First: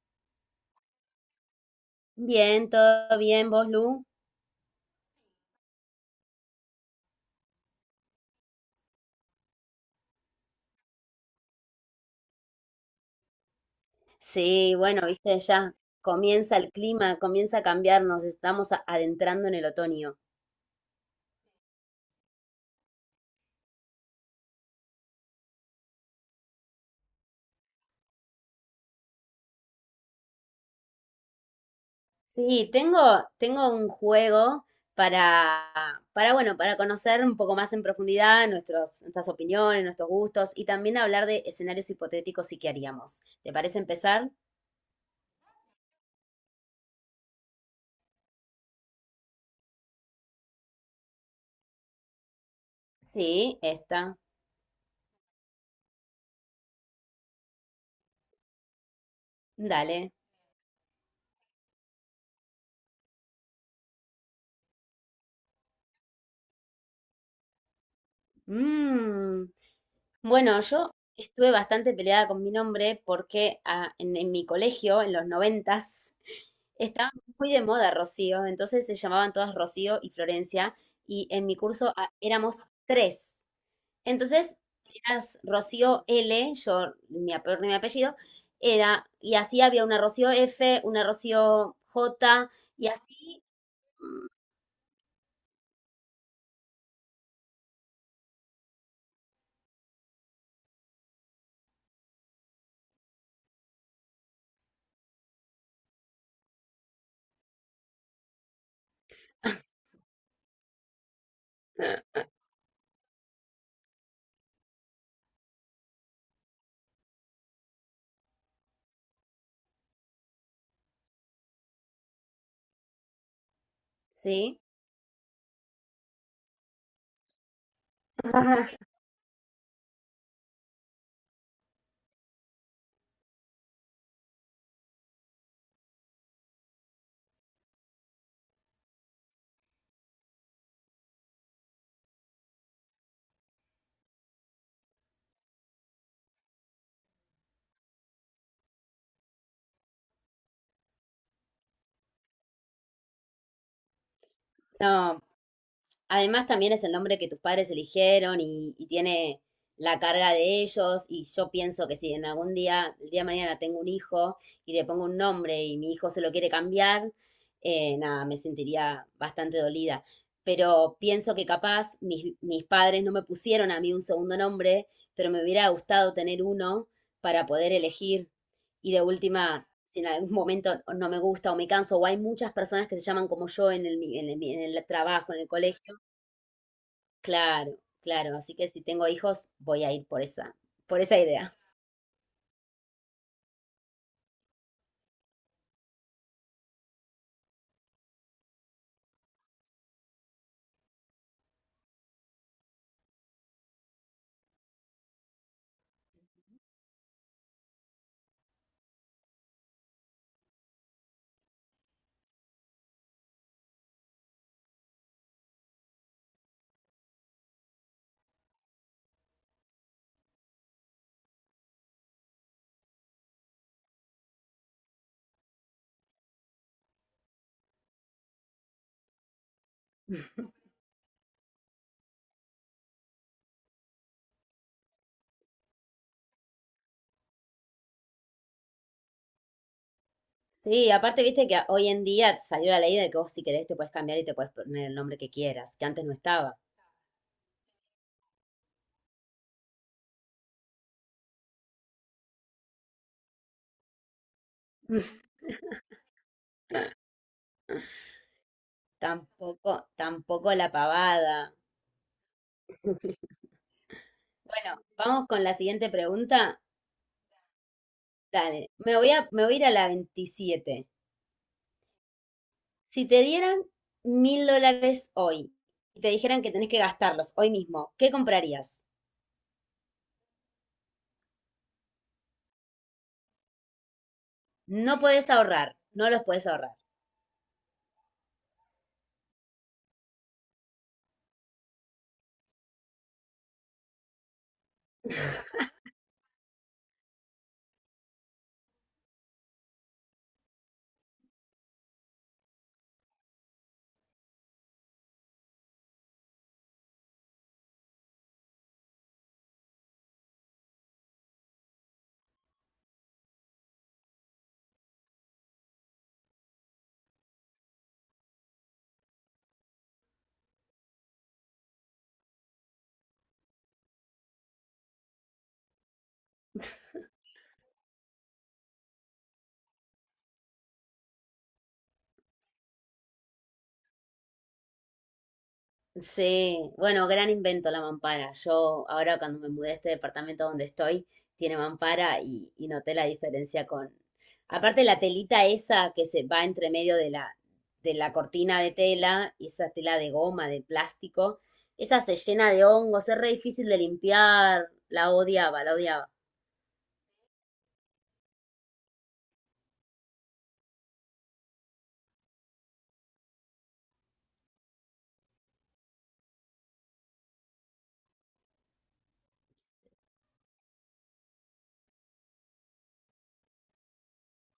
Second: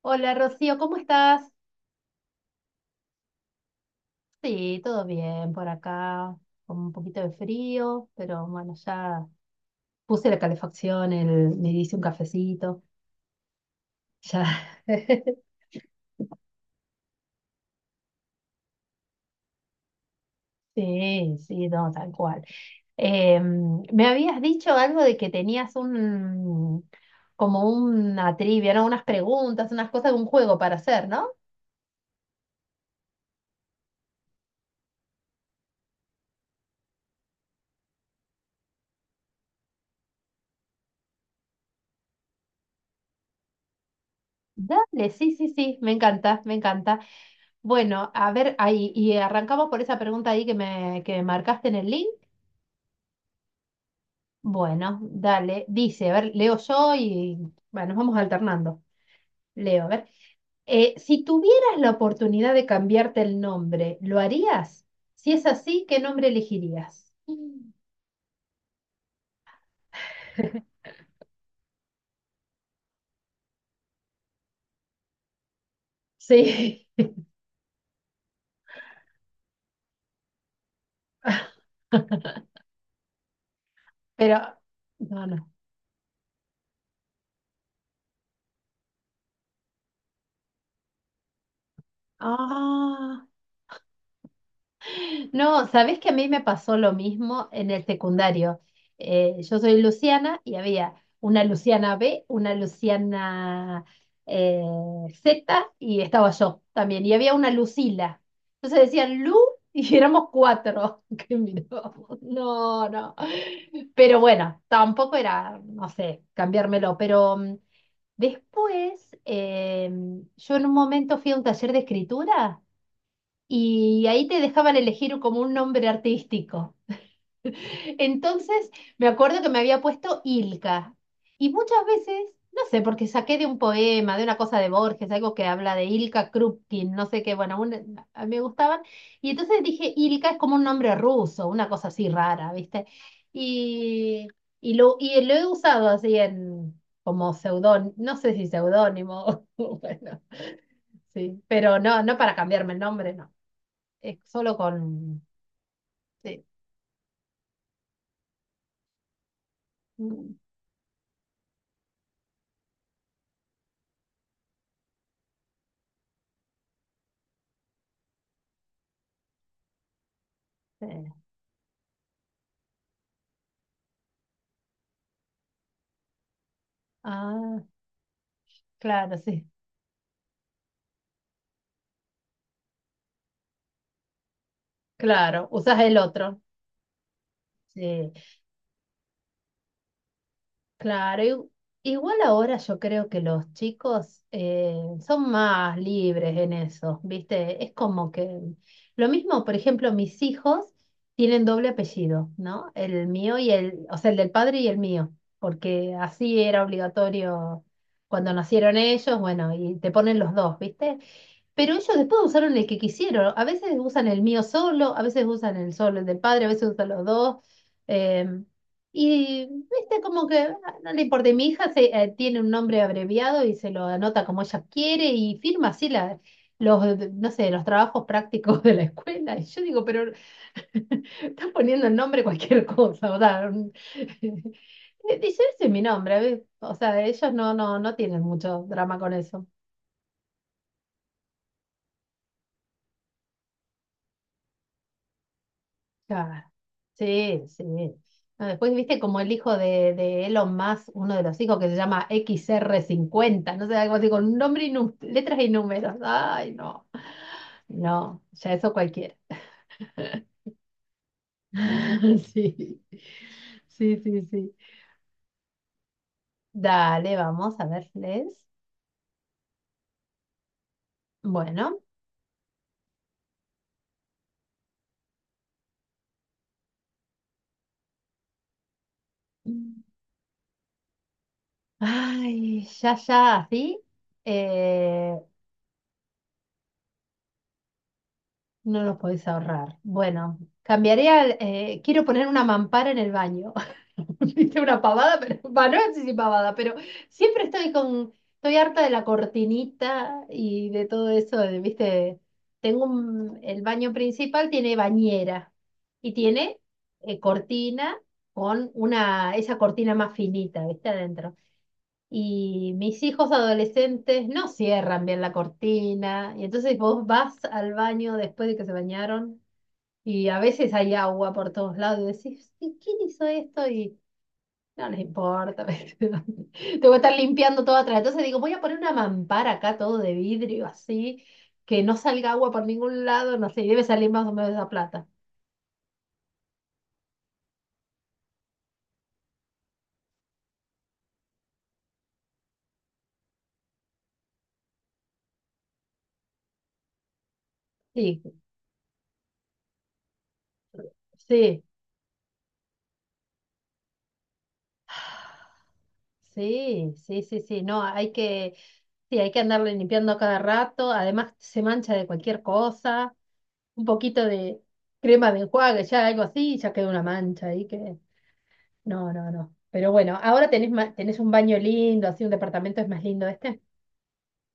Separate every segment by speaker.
Speaker 1: Hola Rocío, ¿cómo estás?
Speaker 2: Bien, todo bien, vos, Lu.
Speaker 1: Sí, todo bien por acá, con un poquito de frío, pero bueno, ya puse la calefacción, me hice un cafecito, ya.
Speaker 2: Sí, bueno, viste, ya comienza el clima, comienza a cambiar, nos estamos adentrando en el otoño.
Speaker 1: Sí, sí, no, tal cual. Me habías dicho algo de que tenías como una trivia, ¿no? Unas preguntas, unas cosas, un juego para hacer, ¿no?
Speaker 2: Sí, tengo un juego para, para, bueno, para conocer un poco más en profundidad nuestros, nuestras opiniones, nuestros gustos y también hablar de escenarios hipotéticos y qué haríamos. ¿Te parece empezar?
Speaker 1: Dale, sí, sí, sí, me encanta, me encanta. Bueno, a ver, ahí, y arrancamos por esa pregunta ahí que me marcaste en el link.
Speaker 2: Sí, esta.
Speaker 1: Bueno, dale. Dice, a ver, leo yo y bueno, nos vamos alternando. Leo, a ver.
Speaker 2: Dale.
Speaker 1: Si tuvieras la oportunidad de cambiarte el nombre, ¿lo harías? Si es así, ¿qué nombre elegirías? Mm.
Speaker 2: Mmm. Bueno, yo estuve bastante peleada con mi nombre porque en mi colegio, en los 90s,
Speaker 1: Sí.
Speaker 2: estaba muy de moda Rocío, entonces se llamaban todas Rocío y Florencia, y en mi curso éramos tres. Entonces,
Speaker 1: Pero, no,
Speaker 2: eras
Speaker 1: no.
Speaker 2: Rocío L, mi apellido, era, y así había una Rocío F, una Rocío J, y
Speaker 1: Ah.
Speaker 2: así, mm,
Speaker 1: No, sabés que a mí me pasó lo mismo en el secundario. Yo soy Luciana y había una Luciana B, una Luciana eh, Z y estaba yo también. Y había una Lucila. Entonces decían Lu y éramos cuatro. Que mirábamos. No, no. Pero bueno, tampoco era, no sé, cambiármelo. Pero después, yo en un momento fui a un taller de escritura y ahí te
Speaker 2: ¿sí?
Speaker 1: dejaban elegir como un nombre artístico. Entonces, me acuerdo que me había puesto Ilka. Y muchas veces, no sé, porque saqué de un poema, de una cosa de Borges, algo que habla de Ilka Krupkin, no sé qué, bueno, a mí me gustaban. Y entonces dije, Ilka es como un nombre ruso, una cosa así rara, ¿viste? Y, y lo he usado así en, como seudónimo, no sé si seudónimo, bueno, sí, pero no, no para cambiarme el nombre, no solo
Speaker 2: No,
Speaker 1: con... sí,
Speaker 2: además, también es el nombre que tus padres eligieron y tiene la carga
Speaker 1: mm,
Speaker 2: de ellos. Y yo pienso que si en algún día, el día de mañana, tengo un hijo y le pongo un nombre y mi hijo se lo quiere cambiar, nada, me sentiría bastante dolida. Pero
Speaker 1: eh,
Speaker 2: pienso que capaz mis padres no me pusieron a mí un segundo nombre, pero me hubiera gustado tener uno para
Speaker 1: Ah,
Speaker 2: poder elegir. Y de
Speaker 1: claro, sí.
Speaker 2: última, si en algún momento no me gusta o me canso, o hay muchas personas que se llaman como yo en el trabajo, en el
Speaker 1: Claro, usas
Speaker 2: colegio.
Speaker 1: el otro.
Speaker 2: Claro,
Speaker 1: Sí,
Speaker 2: claro. Así que si tengo hijos, voy a ir por esa
Speaker 1: claro.
Speaker 2: idea.
Speaker 1: Igual ahora yo creo que los chicos son más libres en eso, ¿viste? Es como que lo mismo, por ejemplo, mis hijos tienen doble apellido, ¿no? El mío y o sea, el del padre y el mío, porque así era obligatorio cuando nacieron ellos, bueno, y te ponen los dos, ¿viste? Pero ellos después usaron el que quisieron. A veces usan el mío solo, a veces usan el solo, el del padre, a veces usan los dos. em, y viste, como que no le importa. Y mi hija tiene un nombre abreviado y se lo anota como ella quiere y firma así no sé, los trabajos prácticos de la escuela. Y yo digo, pero estás poniendo el nombre cualquier cosa. O sea, dice, ese es mi nombre. ¿Ves? O sea, ellos no, no, no tienen mucho drama con eso.
Speaker 2: Sí, aparte, viste que hoy en día salió la ley de que vos si querés te puedes cambiar y te puedes poner el nombre que quieras, que antes no
Speaker 1: Claro.
Speaker 2: estaba.
Speaker 1: Sí, sí. No, después viste como el hijo de Elon Musk, uno de los hijos que se llama XR50 no sé, algo así con un nombre y letras y números. Ay, no, no, ya eso cualquiera.
Speaker 2: Tampoco, tampoco la pavada.
Speaker 1: Sí, sí, sí, sí.
Speaker 2: Bueno, vamos con la siguiente pregunta.
Speaker 1: Dale, vamos a verles.
Speaker 2: Dale, me voy a ir a la 27.
Speaker 1: Bueno.
Speaker 2: Si te dieran $1000 hoy y te dijeran que tenés que gastarlos hoy mismo, ¿qué comprarías?
Speaker 1: Ay, ya, ya, así.
Speaker 2: No podés ahorrar, no los podés ahorrar.
Speaker 1: No los podés ahorrar. Bueno, cambiaría, quiero poner una mampara en el baño. Viste una pavada, pero va, no sé si pavada, pero siempre estoy harta de la cortinita y de todo eso, de, viste, tengo el baño principal tiene bañera y tiene cortina con una, esa cortina más finita, viste, adentro. Y mis hijos adolescentes no cierran bien la cortina, y entonces vos vas al baño después de que se bañaron, y a veces hay agua por todos lados, y decís, "¿Y quién hizo esto? Y no les importa, ¿Viste? Te voy a estar limpiando todo atrás. Entonces digo, voy a poner una mampara acá, todo de vidrio, así, que no salga agua por ningún lado, no sé, y debe salir más o menos esa plata.
Speaker 2: Sí, bueno, gran invento la mampara. Yo ahora cuando me mudé a este departamento donde estoy, tiene mampara y noté la diferencia con... Aparte la telita esa que se va entre medio de la
Speaker 1: Sí,
Speaker 2: cortina de tela, y esa tela de goma, de plástico,
Speaker 1: sí.
Speaker 2: esa se llena de hongos, es re difícil de limpiar, la odiaba, la odiaba.
Speaker 1: Sí, sí, sí, sí. No, hay que, sí, hay que andarle limpiando a cada rato. Además, se mancha de cualquier cosa. Un poquito de crema de enjuague, ya algo así, ya queda una mancha ahí que. No, no, no. Pero bueno, ahora tenés un baño lindo, así un departamento es más lindo este.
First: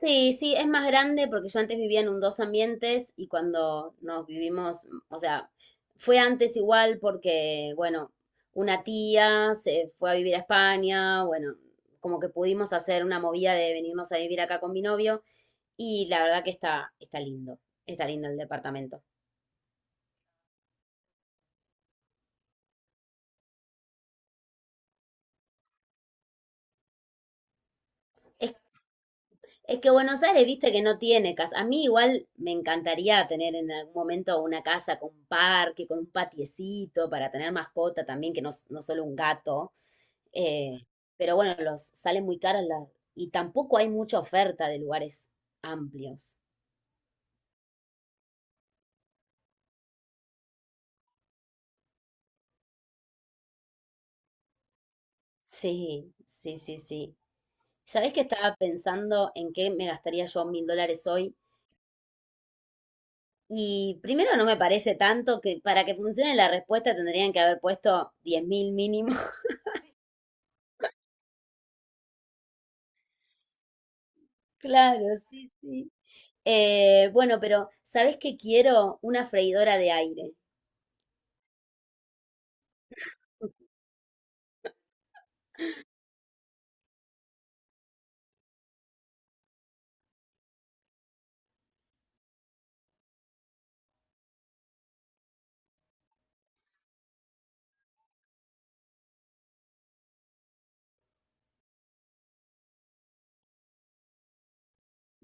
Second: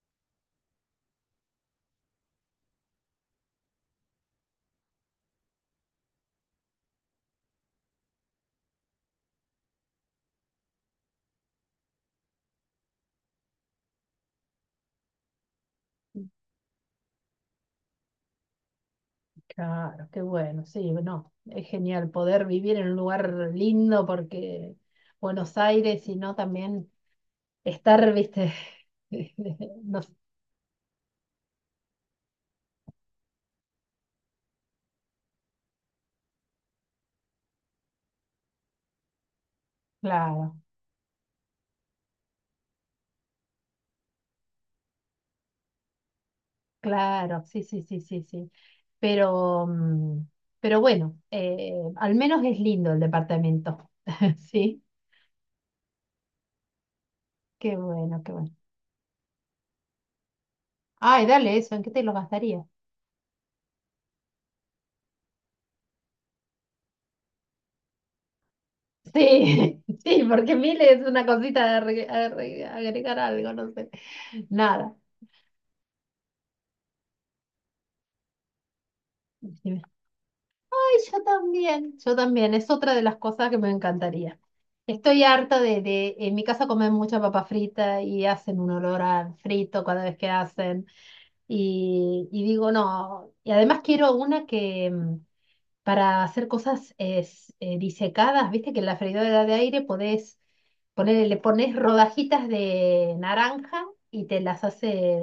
Speaker 2: Sí, sí, es más grande porque yo antes vivía en un dos ambientes y cuando nos vivimos, o sea, fue antes igual porque, bueno, una tía se fue a vivir a España, bueno, como que pudimos hacer una movida de venirnos a vivir acá con mi novio y la verdad que está, está lindo el departamento.
Speaker 1: Claro, qué bueno, sí, no. Es genial poder vivir en un lugar lindo porque Buenos Aires, y no también estar, viste,
Speaker 2: Es, es que
Speaker 1: no,
Speaker 2: Buenos Aires, viste que no tiene casa. A mí igual me encantaría tener en algún momento una casa con un parque, con un patiecito para tener mascota también, que no, no solo un gato.
Speaker 1: claro.
Speaker 2: Eh, pero bueno, los salen muy caros y tampoco hay mucha oferta de lugares amplios.
Speaker 1: Claro, sí, sí, sí, sí, sí. Pero, mm, pero bueno, al menos es lindo el departamento. Sí,
Speaker 2: Sí, sí, sí, sí.
Speaker 1: qué
Speaker 2: ¿Sabés que
Speaker 1: bueno, qué bueno.
Speaker 2: estaba pensando en qué me gastaría yo $1000
Speaker 1: Ay,
Speaker 2: hoy?
Speaker 1: dale eso, ¿en qué te lo gastaría?
Speaker 2: Y primero no me parece tanto que para que funcione la respuesta tendrían que haber puesto 10.000 mínimo.
Speaker 1: Sí, sí, porque 1.000 es una cosita de agregar algo, no sé. Nada.
Speaker 2: Claro, sí, sí. Bueno, pero ¿sabés que quiero? Una freidora
Speaker 1: Decime.
Speaker 2: de aire.
Speaker 1: Ay, yo también, es otra de las cosas que me encantaría. Estoy harta en mi casa comen mucha papa frita y hacen un olor a frito cada vez que hacen. Y digo, no, y además quiero una que para hacer cosas es, disecadas, viste que en la freidora de aire podés le pones rodajitas de naranja y te las hace,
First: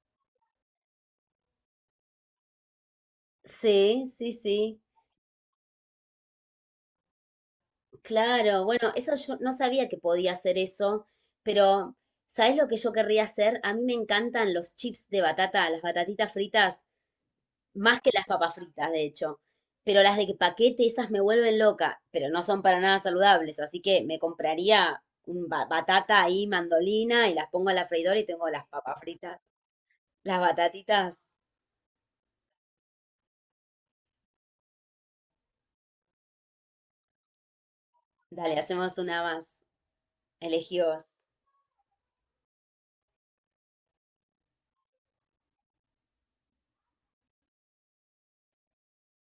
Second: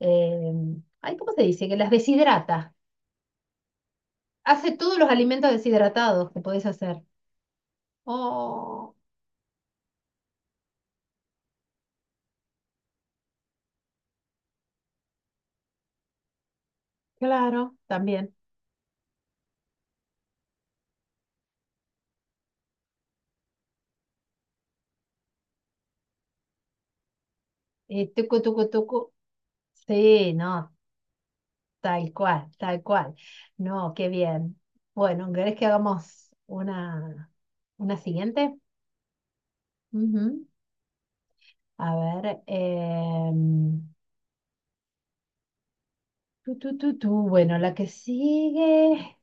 Speaker 1: eh, ay, ¿cómo se dice? Que las deshidrata.
Speaker 2: Sí, sí,
Speaker 1: Hace
Speaker 2: sí.
Speaker 1: todos los alimentos deshidratados que podés hacer.
Speaker 2: Claro, bueno,
Speaker 1: Oh,
Speaker 2: eso yo no sabía que podía hacer eso, pero ¿sabes lo que yo querría hacer? A mí me encantan los chips de batata, las batatitas fritas,
Speaker 1: claro,
Speaker 2: más que las
Speaker 1: también.
Speaker 2: papas fritas, de hecho. Pero las de paquete, esas me vuelven loca, pero no son para nada saludables, así que me compraría un batata ahí, mandolina, y las pongo a la freidora y
Speaker 1: Tucu,
Speaker 2: tengo
Speaker 1: tucu,
Speaker 2: las
Speaker 1: tucu.
Speaker 2: papas fritas.
Speaker 1: Sí,
Speaker 2: Las
Speaker 1: no,
Speaker 2: batatitas,
Speaker 1: tal cual, tal cual. No, qué bien. Bueno, ¿querés que hagamos una siguiente?
Speaker 2: dale, hacemos una más.
Speaker 1: Ujú.
Speaker 2: Elegí vos.
Speaker 1: A ver. Em, tú tú tú tu. Bueno, la que sigue.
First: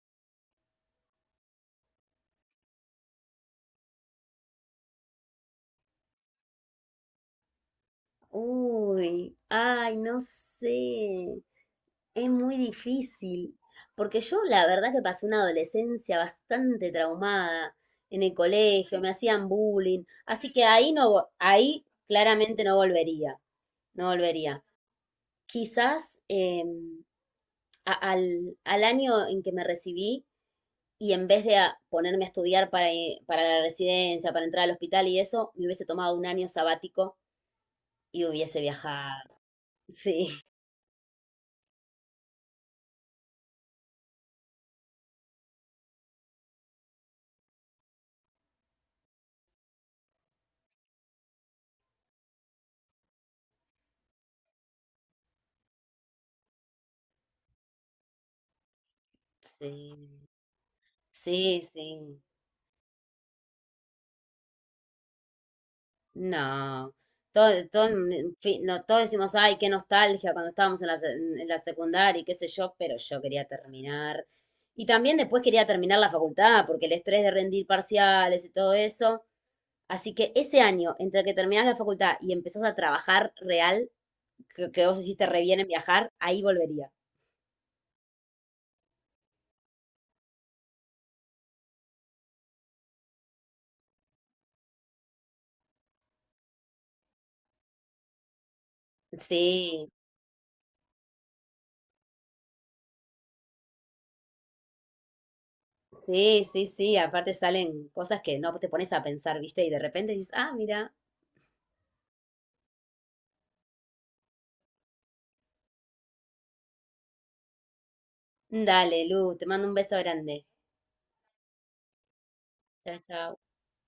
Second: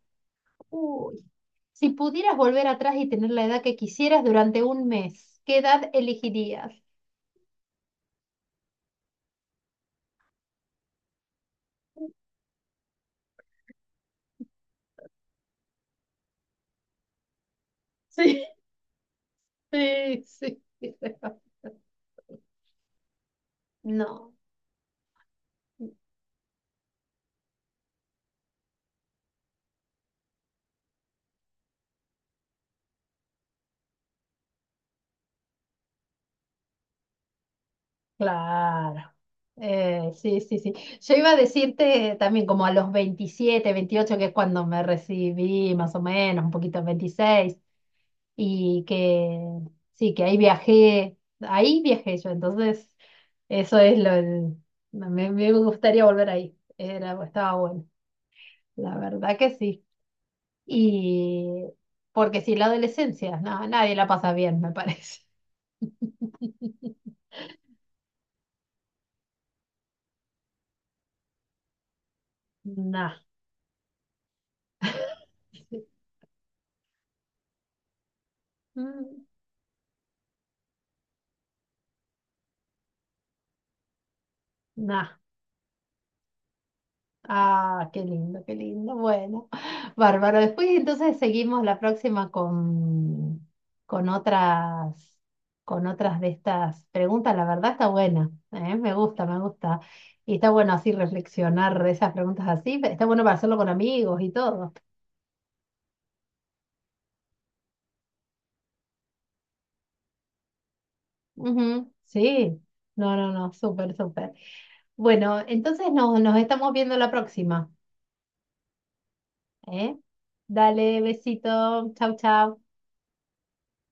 Speaker 1: Uy. Si pudieras volver atrás y tener la edad que quisieras durante un mes, ¿qué edad elegirías?
Speaker 2: Uy, ay, no sé. Es muy difícil, porque yo la verdad que pasé una adolescencia bastante traumada en el colegio, me hacían bullying,
Speaker 1: Sí,
Speaker 2: así
Speaker 1: sí,
Speaker 2: que
Speaker 1: sí.
Speaker 2: ahí no, ahí claramente no volvería, no
Speaker 1: No.
Speaker 2: volvería. Quizás al año en que me recibí y en vez de ponerme a estudiar para la residencia, para entrar al hospital y eso, me hubiese tomado un año sabático y hubiese
Speaker 1: Claro.
Speaker 2: viajado. Sí,
Speaker 1: Sí, sí, sí. Yo iba a decirte también como a los 27 28 que es cuando me recibí, más o menos, un poquito 26 y que sí, que ahí viajé yo, entonces eso es lo, el- me gustaría volver ahí. Estaba bueno, la verdad que sí.
Speaker 2: sí, sí,
Speaker 1: Y
Speaker 2: sí.
Speaker 1: porque si la adolescencia, no, nadie la pasa bien, me parece.
Speaker 2: No, todo, todo, en fin, no, todos decimos, ay, qué nostalgia cuando estábamos en la secundaria y qué sé yo, pero
Speaker 1: Nah.
Speaker 2: yo quería terminar. Y también después quería terminar la facultad, porque el estrés de rendir parciales y todo eso.
Speaker 1: Mm,
Speaker 2: Así que ese año, entre que terminás la facultad y empezás a trabajar real, que vos
Speaker 1: Nah.
Speaker 2: hiciste re bien en viajar, ahí volvería.
Speaker 1: Ah, qué lindo, qué lindo. Bueno, bárbaro. Después entonces seguimos la próxima con, con otras, con otras de estas preguntas. La verdad está buena, ¿eh? Me gusta, me gusta.
Speaker 2: Sí,
Speaker 1: Y está bueno así reflexionar de esas preguntas así. Está bueno para hacerlo con amigos y todo.
Speaker 2: sí, sí, sí. Aparte salen cosas que no te pones a pensar, ¿viste? Y de repente dices, ah, mira,
Speaker 1: Ujú, sí. No, no, no, súper, súper. Bueno, entonces nos estamos viendo la próxima,
Speaker 2: dale, Lu, te mando un beso
Speaker 1: ¿eh?
Speaker 2: grande.
Speaker 1: Dale, besito. Chau, chau.
Speaker 2: Chao, chao.